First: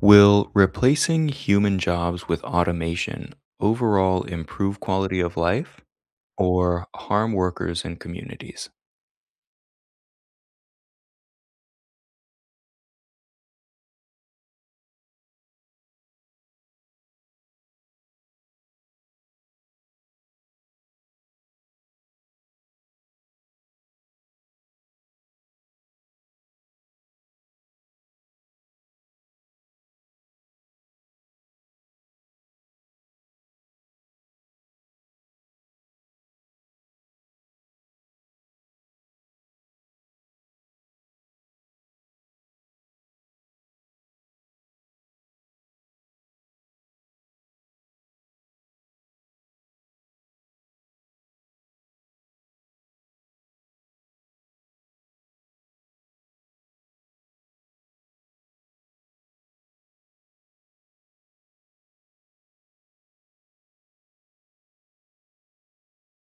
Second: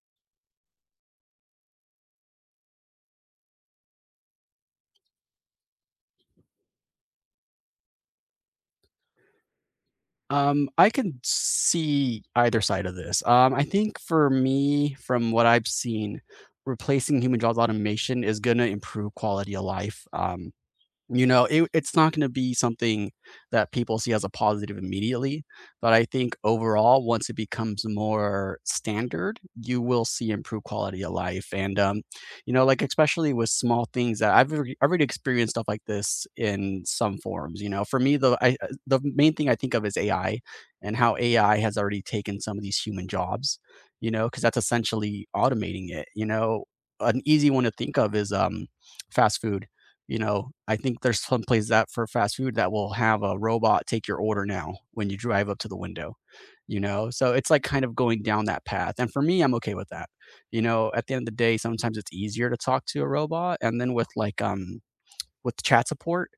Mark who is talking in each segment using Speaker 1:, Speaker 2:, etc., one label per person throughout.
Speaker 1: Will replacing human jobs with automation overall improve quality of life or harm workers and communities?
Speaker 2: I can see either side of this. I think for me, from what I've seen, replacing human jobs automation is gonna improve quality of life. You know, it's not gonna be something that people see as a positive immediately, but I think overall, once it becomes more standard, you will see improved quality of life, and, you know, like, especially with small things that I've already experienced stuff like this in some forms, you know? For me, the main thing I think of is AI and how AI has already taken some of these human jobs, you know, because that's essentially automating it, you know? An easy one to think of is, fast food, you know, I think there's some places that for fast food that will have a robot take your order now when you drive up to the window, you know? So it's like kind of going down that path. And for me, I'm okay with that. You know, at the end of the day, sometimes it's easier to talk to a robot. And then with like with chat support,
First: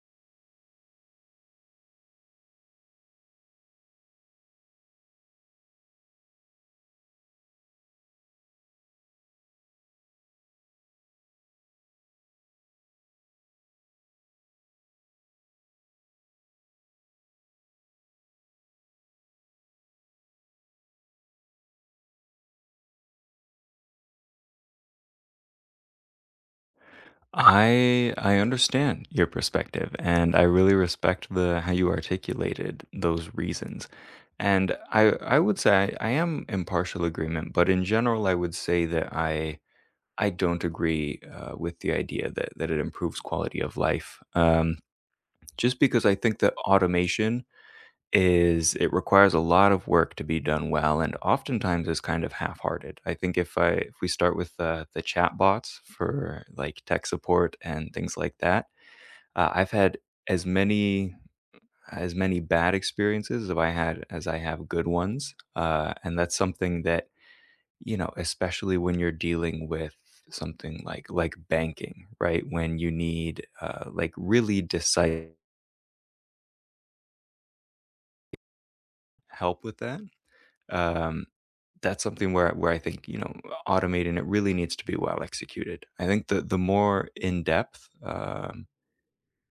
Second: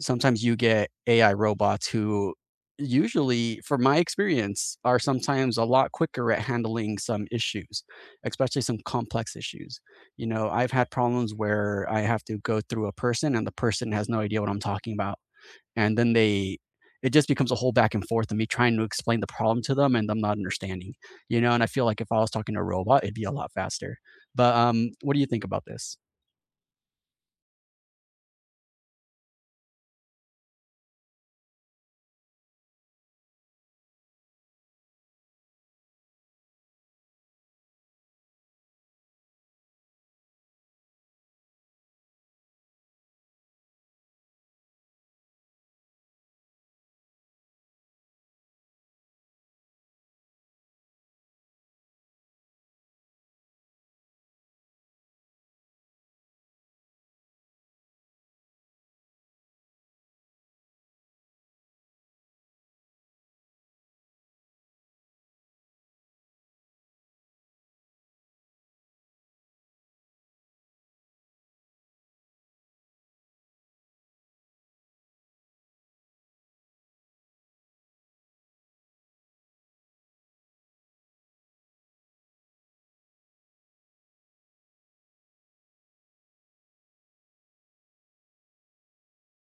Speaker 2: sometimes you get AI robots who usually, from my experience, are sometimes a lot quicker at handling some issues, especially some complex issues. You know, I've had problems where I have to go through a person and the person has no idea what I'm talking about. And then they, it just becomes a whole back and forth of me trying to explain the problem to them and them not understanding, you know. And I feel like if I was talking to a robot, it'd be a lot faster. But what do you think about this?
Speaker 1: I understand your perspective and I really respect the how you articulated those reasons. And I would say I am in partial agreement, but in general I would say that I don't agree with the idea that it improves quality of life. Just because I think that automation Is it requires a lot of work to be done well and oftentimes is kind of half-hearted. I think if I if we start with, the chat bots for, like, tech support and things like that, I've had as many as many bad experiences as I had as I have good ones, and that's something that, you know, especially when you're dealing with something like banking, right? When you need, like, really decisive help with that. Um, that's something where I think, you know, automating it really needs to be well executed. I think the more in depth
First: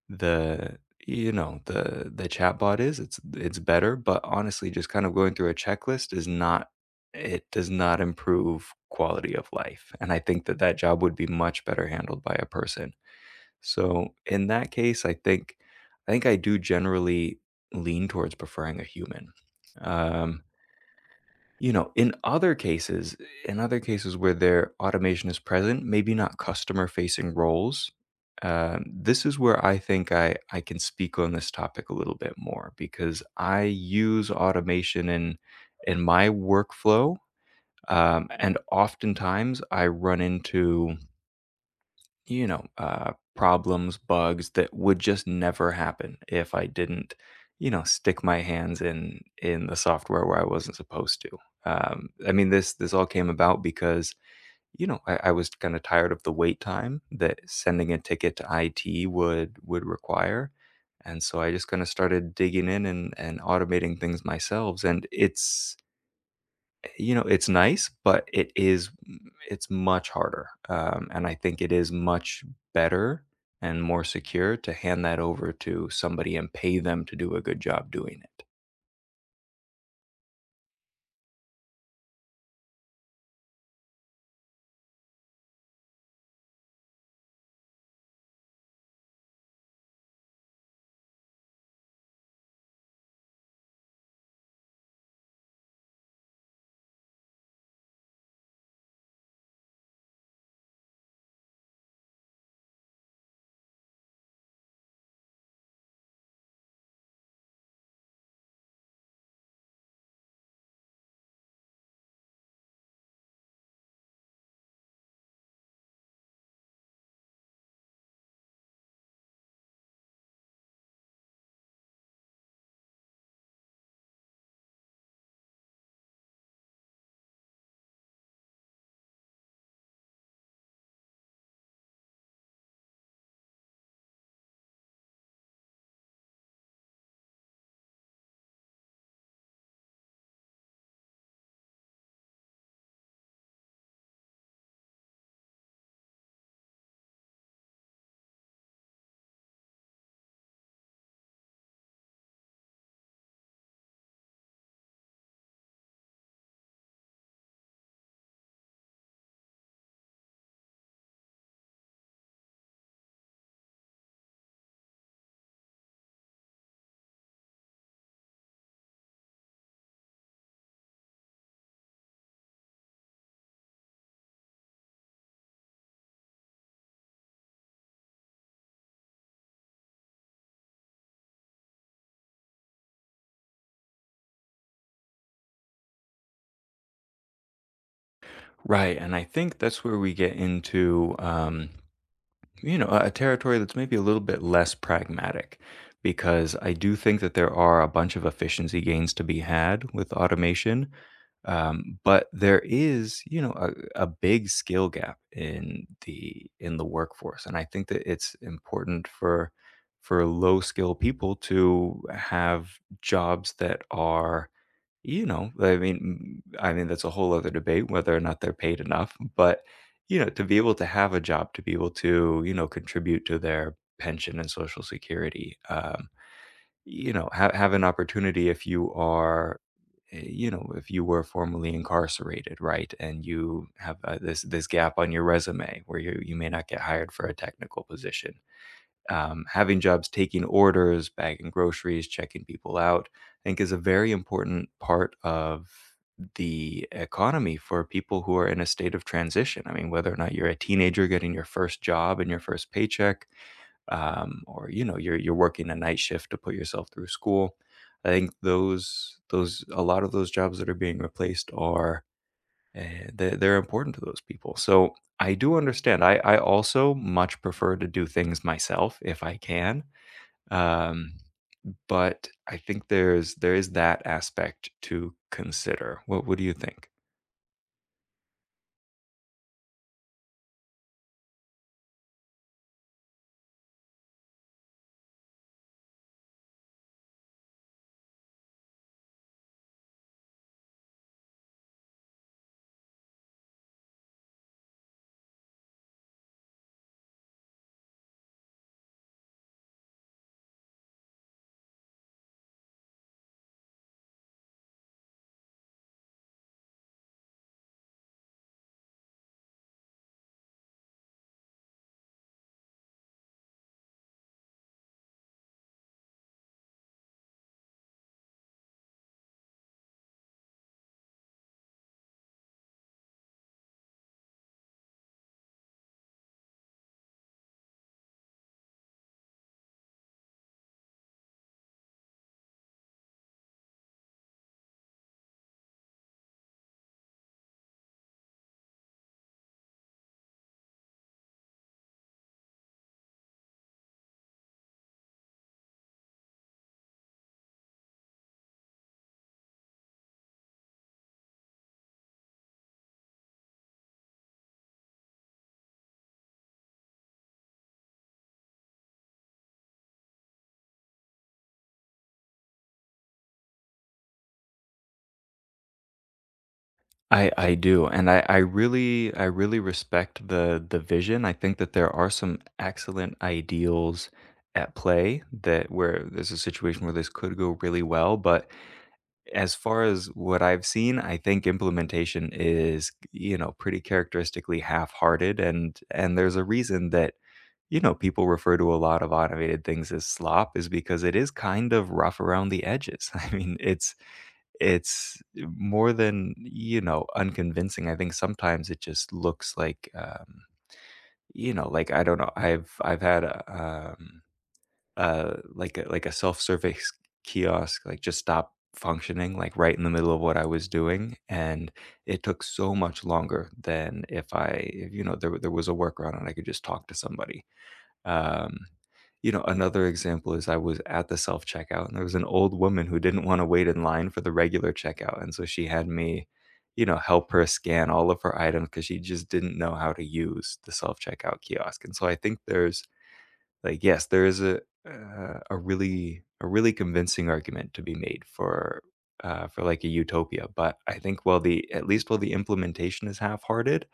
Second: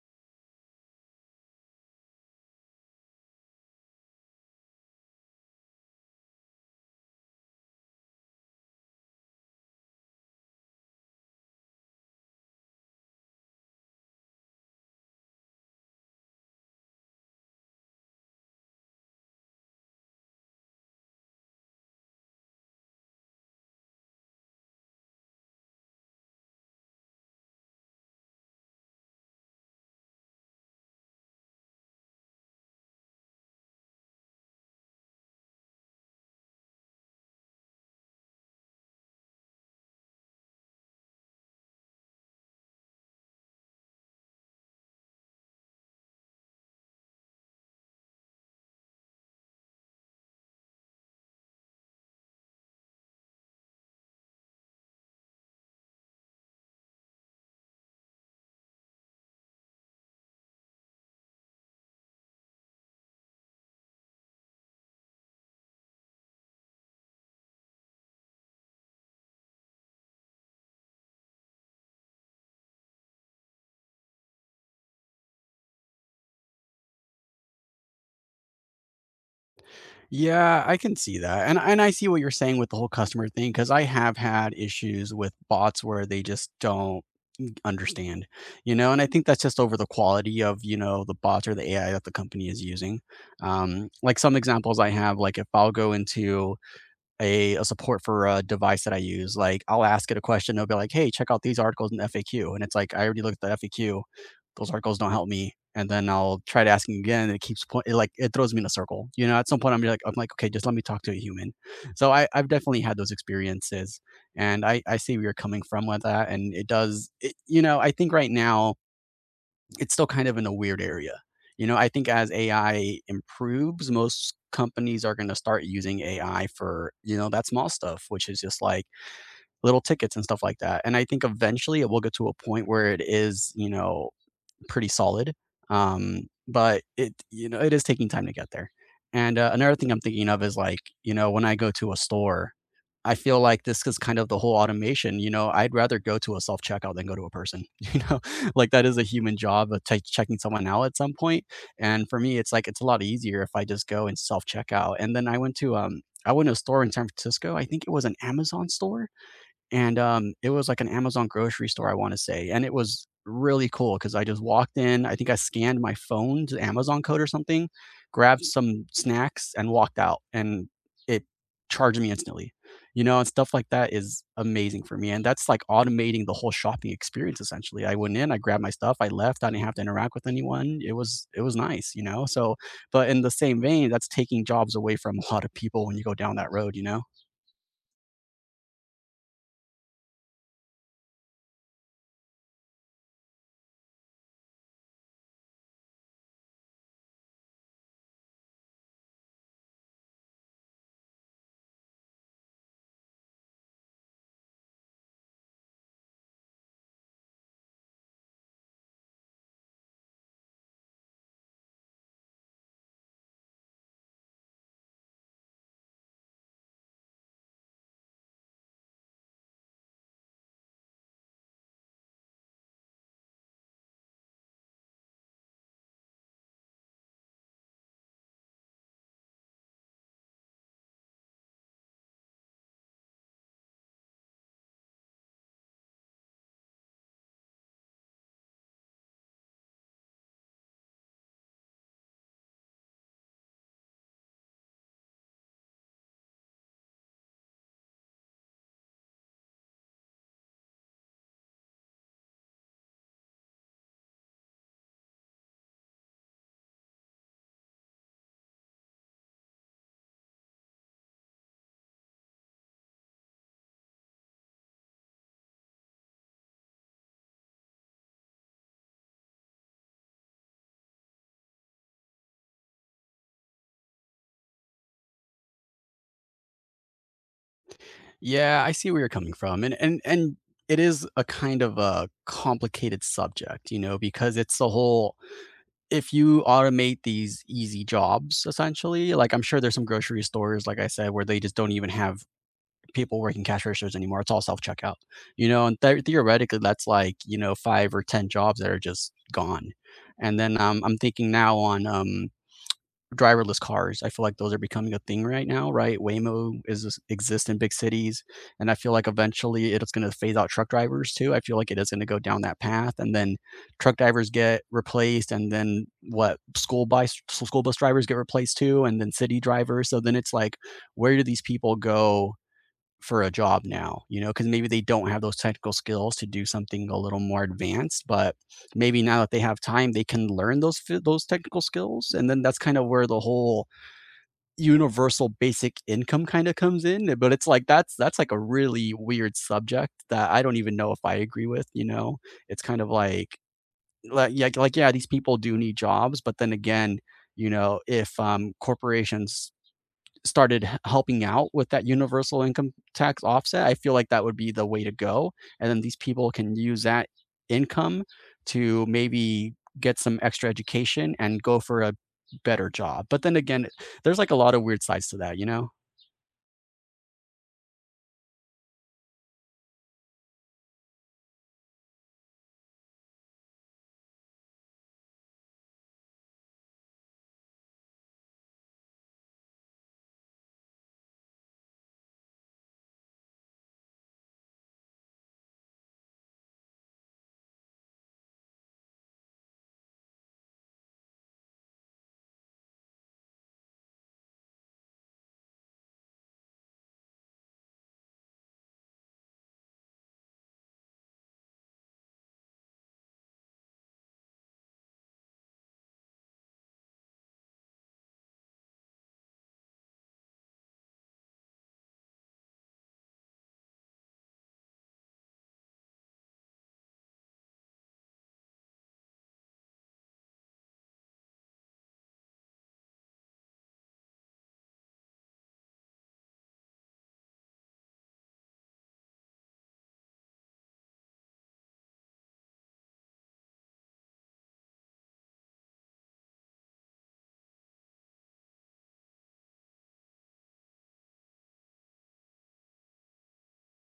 Speaker 1: the you know the chatbot is, it's better. But honestly, just kind of going through a checklist is not it does not improve quality of life. And I think that that job would be much better handled by a person. So in that case, I think I do generally lean towards preferring a human. Um, you know, in other cases where their automation is present, maybe not customer-facing roles, this is where I think I can speak on this topic a little bit more because I use automation in my workflow, and oftentimes I run into problems, bugs that would just never happen if I didn't, you know, stick my hands in the software where I wasn't supposed to. I mean, this all came about because I was kind of tired of the wait time that sending a ticket to IT would require, and so I just kind of started digging in and automating things myself. And it's you know, it's nice, but it's much harder, and I think it is much better and more secure to hand that over to somebody and pay them to do a good job doing it.
Speaker 2: Yeah, I can see that. And I see what you're saying with the whole customer thing, because I have had issues with bots where they just don't understand, you know? And I think that's just over the quality of, you know, the bots or the AI that the company is using. Like some examples I have, like if I'll go into a support for a device that I use. Like I'll ask it a question, they'll be like, "Hey, check out these articles in the FAQ," and it's like I already looked at the FAQ. Those articles don't help me, and then I'll try to asking again, and it keeps point. It, like it throws me in a circle. You know, at some point I'm like, okay, just let me talk to a human. So I've definitely had those experiences, and I see where you're coming from with that, and it does. It, you know, I think right now it's still kind of in a weird area. You know, I think as AI improves, most companies are going to start using AI for, you know, that small stuff, which is just like little tickets and stuff like that. And I think eventually it will get to a point where it is, you know, pretty solid. Um, but it, you know, it is taking time to get there. And another thing I'm thinking of is like, you know, when I go to a store, I feel like this is kind of the whole automation. You know, I'd rather go to a self checkout than go to a person. You know, like that is a human job of checking someone out at some point. And for me, it's like it's a lot easier if I just go and self checkout. And then I went to a store in San Francisco. I think it was an Amazon store, and, it was like an Amazon grocery store, I wanna say, and it was really cool because I just walked in, I think I scanned my phone to the Amazon code or something, grabbed some snacks, and walked out, and it charged me instantly, you know, and stuff like that is amazing for me, and that's like automating the whole shopping experience essentially. I went in, I grabbed my stuff, I left, I didn't have to interact with anyone. It was nice, you know, so but in the same vein, that's taking jobs away from a lot of people when you go down that road, you know?
Speaker 1: Right, and I think that's where we get into, you know, a territory that's maybe a little bit less pragmatic because I do think that there are a bunch of efficiency gains to be had with automation. But there is, you know, a big skill gap in the workforce, and I think that it's important for low skill people to have jobs that are you know, I mean, that's a whole other debate whether or not they're paid enough, but, you know, to be able to have a job, to be able to, you know, contribute to their pension and Social Security, you know, ha have an opportunity if you are, you know, if you were formerly incarcerated, right, and you have, this this gap on your resume where you may not get hired for a technical position having jobs taking orders, bagging groceries, checking people out, I think is a very important part of the economy for people who are in a state of transition. I mean, whether or not you're a teenager getting your first job and your first paycheck, or you know, you're working a night shift to put yourself through school. I think those a lot of those jobs that are being replaced are they're important to those people. So I do understand. I also much prefer to do things myself if I can. Um, but I think there's there is that aspect to consider. What do you think?
Speaker 2: Yeah, I see where you're coming from. And it is a kind of a complicated subject, you know, because it's the whole if you automate these easy jobs essentially, like I'm sure there's some grocery stores, like I said, where they just don't even have people working cash registers anymore. It's all self checkout, you know, and theoretically, that's like, you know, five or 10 jobs that are just gone. And then I'm thinking now on driverless cars. I feel like those are becoming a thing right now, right? Waymo is just- exists in big cities. And I feel like eventually it's going to phase out truck drivers too. I feel like it is going to go down that path. And then truck drivers get replaced. And then what school bus drivers get replaced too. And then city drivers. So then it's like, where do these people go for a job now, you know, because maybe they don't have those technical skills to do something a little more advanced, but maybe now that they have time, they can learn those technical skills, and then that's kind of where the whole universal basic income kinda comes in, eh, but it's like that's like a really weird subject that I don't even know if I agree with, you know? It's kind of like yeah, these people do need jobs, but then again, you know, if, corporations started helping out with that universal income tax offset, I feel like that would be the way to go. And then these people can use that income to maybe get some extra education and go for a better job. But then again, there's like a lot of weird sides to that, you know?
Speaker 1: I do, and I really respect the vision. I think that there are some excellent ideals at play that where there's a situation where this could go really well, but as far as what I've seen, I think implementation is, you know, pretty characteristically half-hearted, and there's a reason that, you know, people refer to a lot of automated things as slop is because it is kind of rough around the edges. I mean, it's more than, you know, unconvincing. I think sometimes it just looks like, you know, like, I don't know, I've had, like a self-service kiosk, like, just stopped functioning, like, right in the middle of what I was doing, and it took so much longer than if, you know, there was a workaround and I could just talk to somebody. Um, you know, another example is I was at the self-checkout, and there was an old woman who didn't wanna wait in line for the regular checkout, and so she had me, you know, help her scan all of her items because she just didn't know how to use the self-checkout kiosk, and so I think there's like, yes, there is a really convincing argument to be made for like a utopia, but I think while the at least while the implementation is half-hearted,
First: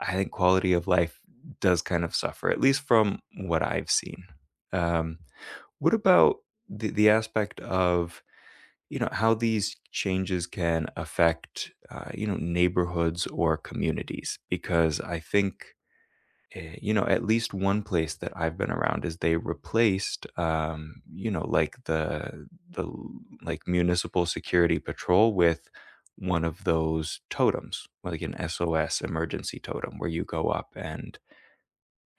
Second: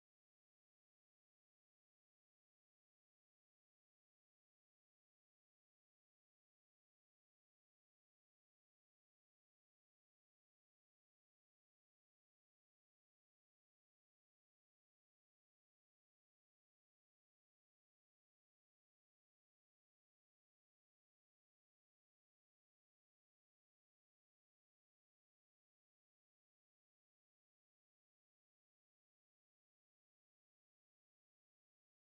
Speaker 1: I think quality of life does kind of suffer, at least from what I've seen. Um, what about the aspect of you know how these changes can affect you know neighborhoods or communities? Because I think you know, at least one place that I've been around is they replaced, you know, like the like municipal security patrol with one of those totems, like an SOS emergency totem, where you go up and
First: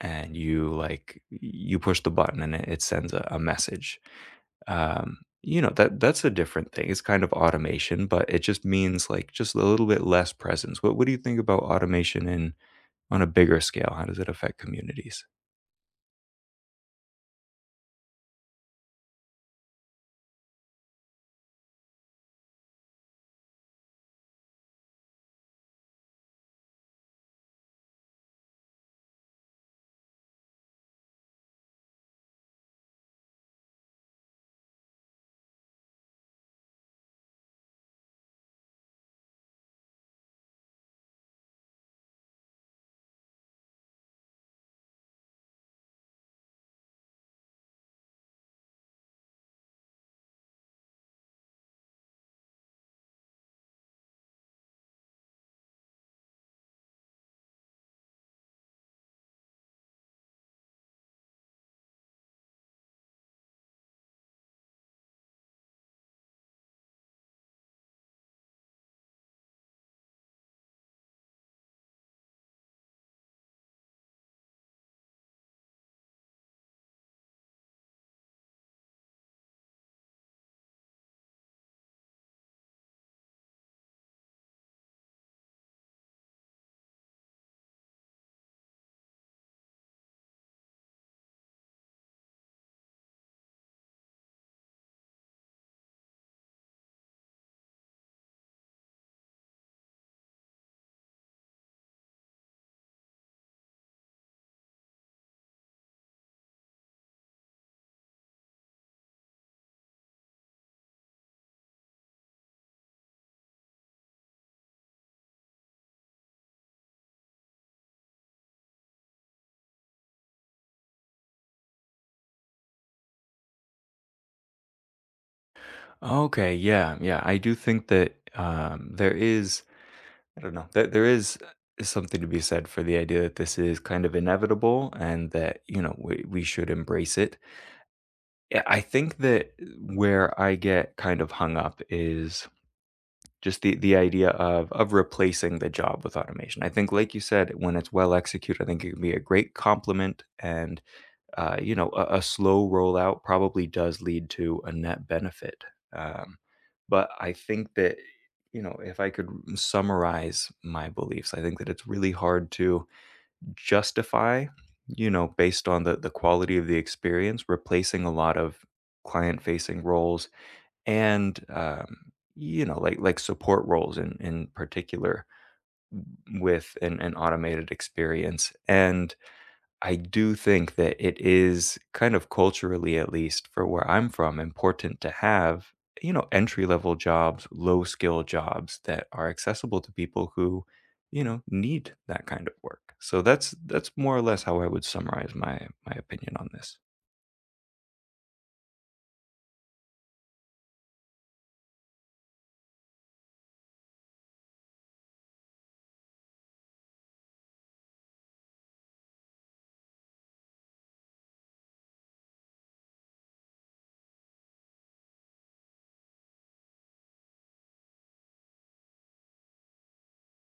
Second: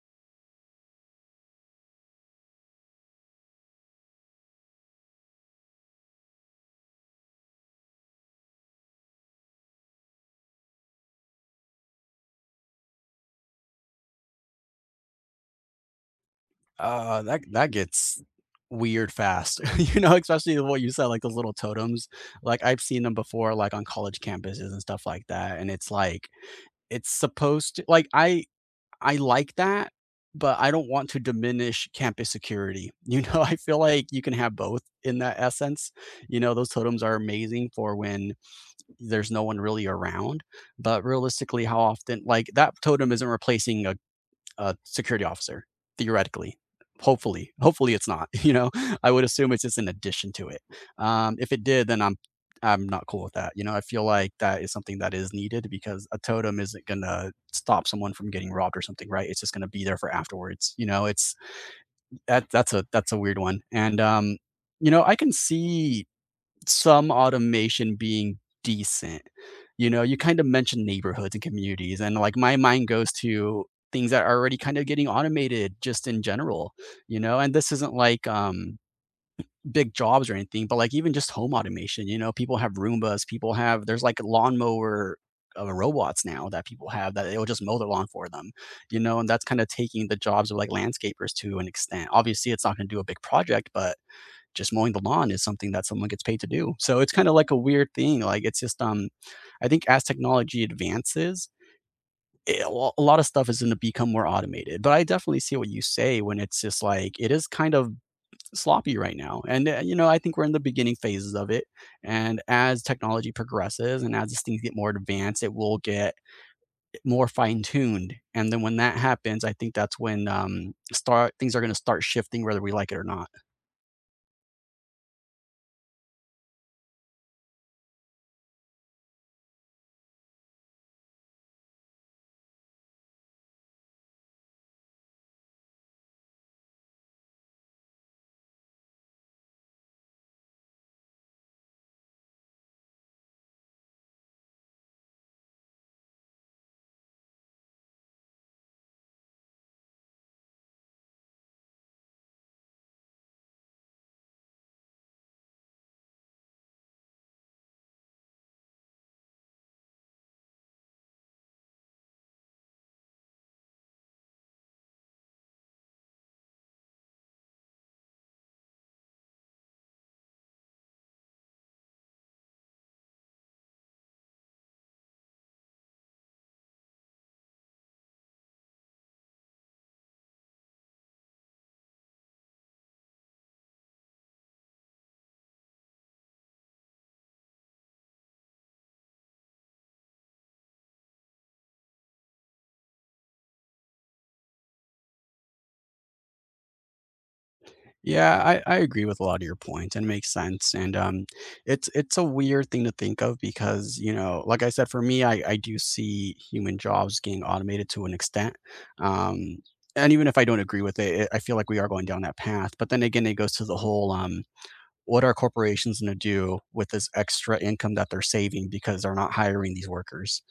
Speaker 1: you push the button and it sends a message. You know that that's a different thing. It's kind of automation, but it just means like just a little bit less presence. What do you think about automation in on a bigger scale? How does it affect communities?
Speaker 2: That that gets weird fast. You know, especially what you said, like those little totems. Like I've seen them before, like on college campuses and stuff like that. And it's like it's supposed to like I like that, but I don't want to diminish campus security. You know, I feel like you can have both in that essence. You know, those totems are amazing for when there's no one really around, but realistically, how often like that totem isn't replacing a security officer theoretically, hopefully it's not. You know, I would assume it's just an addition to it. If it did, then I'm not cool with that, you know. I feel like that is something that is needed because a totem isn't gonna stop someone from getting robbed or something, right? It's just gonna be there for afterwards, you know. It's that's a weird one. And you know, I can see some automation being decent. You know, you kind of mentioned neighborhoods and communities, and like my mind goes to things that are already kind of getting automated just in general, you know, and this isn't like big jobs or anything, but like even just home automation, you know, people have Roombas, people have, there's like lawnmower robots now that people have that it will just mow their lawn for them, you know, and that's kind of taking the jobs of like landscapers to an extent. Obviously, it's not going to do a big project, but just mowing the lawn is something that someone gets paid to do. So it's kind of like a weird thing. Like it's just I think as technology advances, a lot of stuff is going to become more automated. But I definitely see what you say when it's just like it is kind of sloppy right now. And you know, I think we're in the beginning phases of it. And as technology progresses and as these things get more advanced, it will get more fine tuned. And then when that happens, I think that's when start things are going to start shifting whether we like it or not.
Speaker 1: Okay, yeah, yeah. I do think that I don't know, there is something to be said for the idea that this is kind of inevitable and that, you know, we should embrace it. Yeah, I think that where I get kind of hung up is just the idea of replacing the job with automation. I think, like you said, when it's well executed, I think it can be a great complement and you know, a slow rollout probably does lead to a net benefit. Um, but I think that, you know, if I could summarize my beliefs, I think that it's really hard to justify, you know, based on the quality of the experience, replacing a lot of client facing roles and, you know, like support roles in particular with an automated experience. And I do think that it is kind of culturally, at least for where I'm from, important to have, you know, entry level jobs, low skill jobs that are accessible to people who, you know, need that kind of work. So that's more or less how I would summarize my my opinion on this.
Speaker 2: Yeah, I agree with a lot of your points and it makes sense. And it's a weird thing to think of because, you know, like I said, for me, I do see human jobs getting automated to an extent. Um and even if I don't agree with it, I feel like we are going down that path. But then again, it goes to the whole what are corporations going to do with this extra income that they're saving because they're not hiring these workers?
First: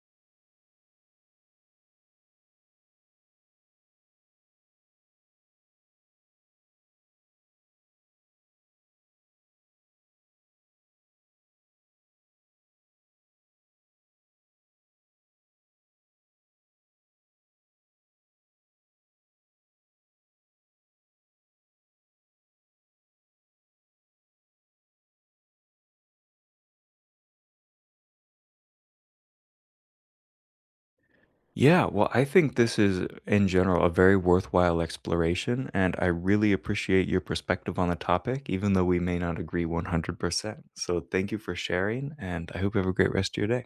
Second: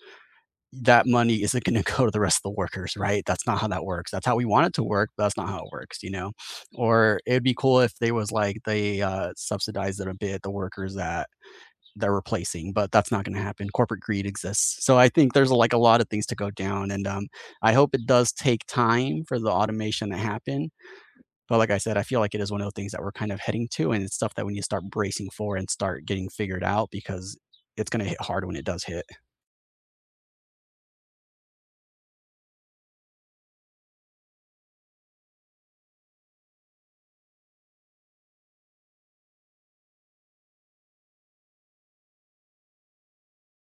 Speaker 2: That money isn't going to go to the rest of the workers, right? That's not how that works. That's how we want it to work, but that's not how it works, you know? Or it'd be cool if they was like they subsidized it a bit, the workers that they're replacing, but that's not going to happen. Corporate greed exists. So I think there's like a lot of things to go down. And I hope it does take time for the automation to happen. But like I said, I feel like it is one of the things that we're kind of heading to. And it's stuff that we need to start bracing for and start getting figured out because it's going to hit hard when it does hit.
Speaker 1: Yeah, well, I think this is in general a very worthwhile exploration, and I really appreciate your perspective on the topic, even though we may not agree 100%. So thank you for sharing, and I hope you have a great rest of your day.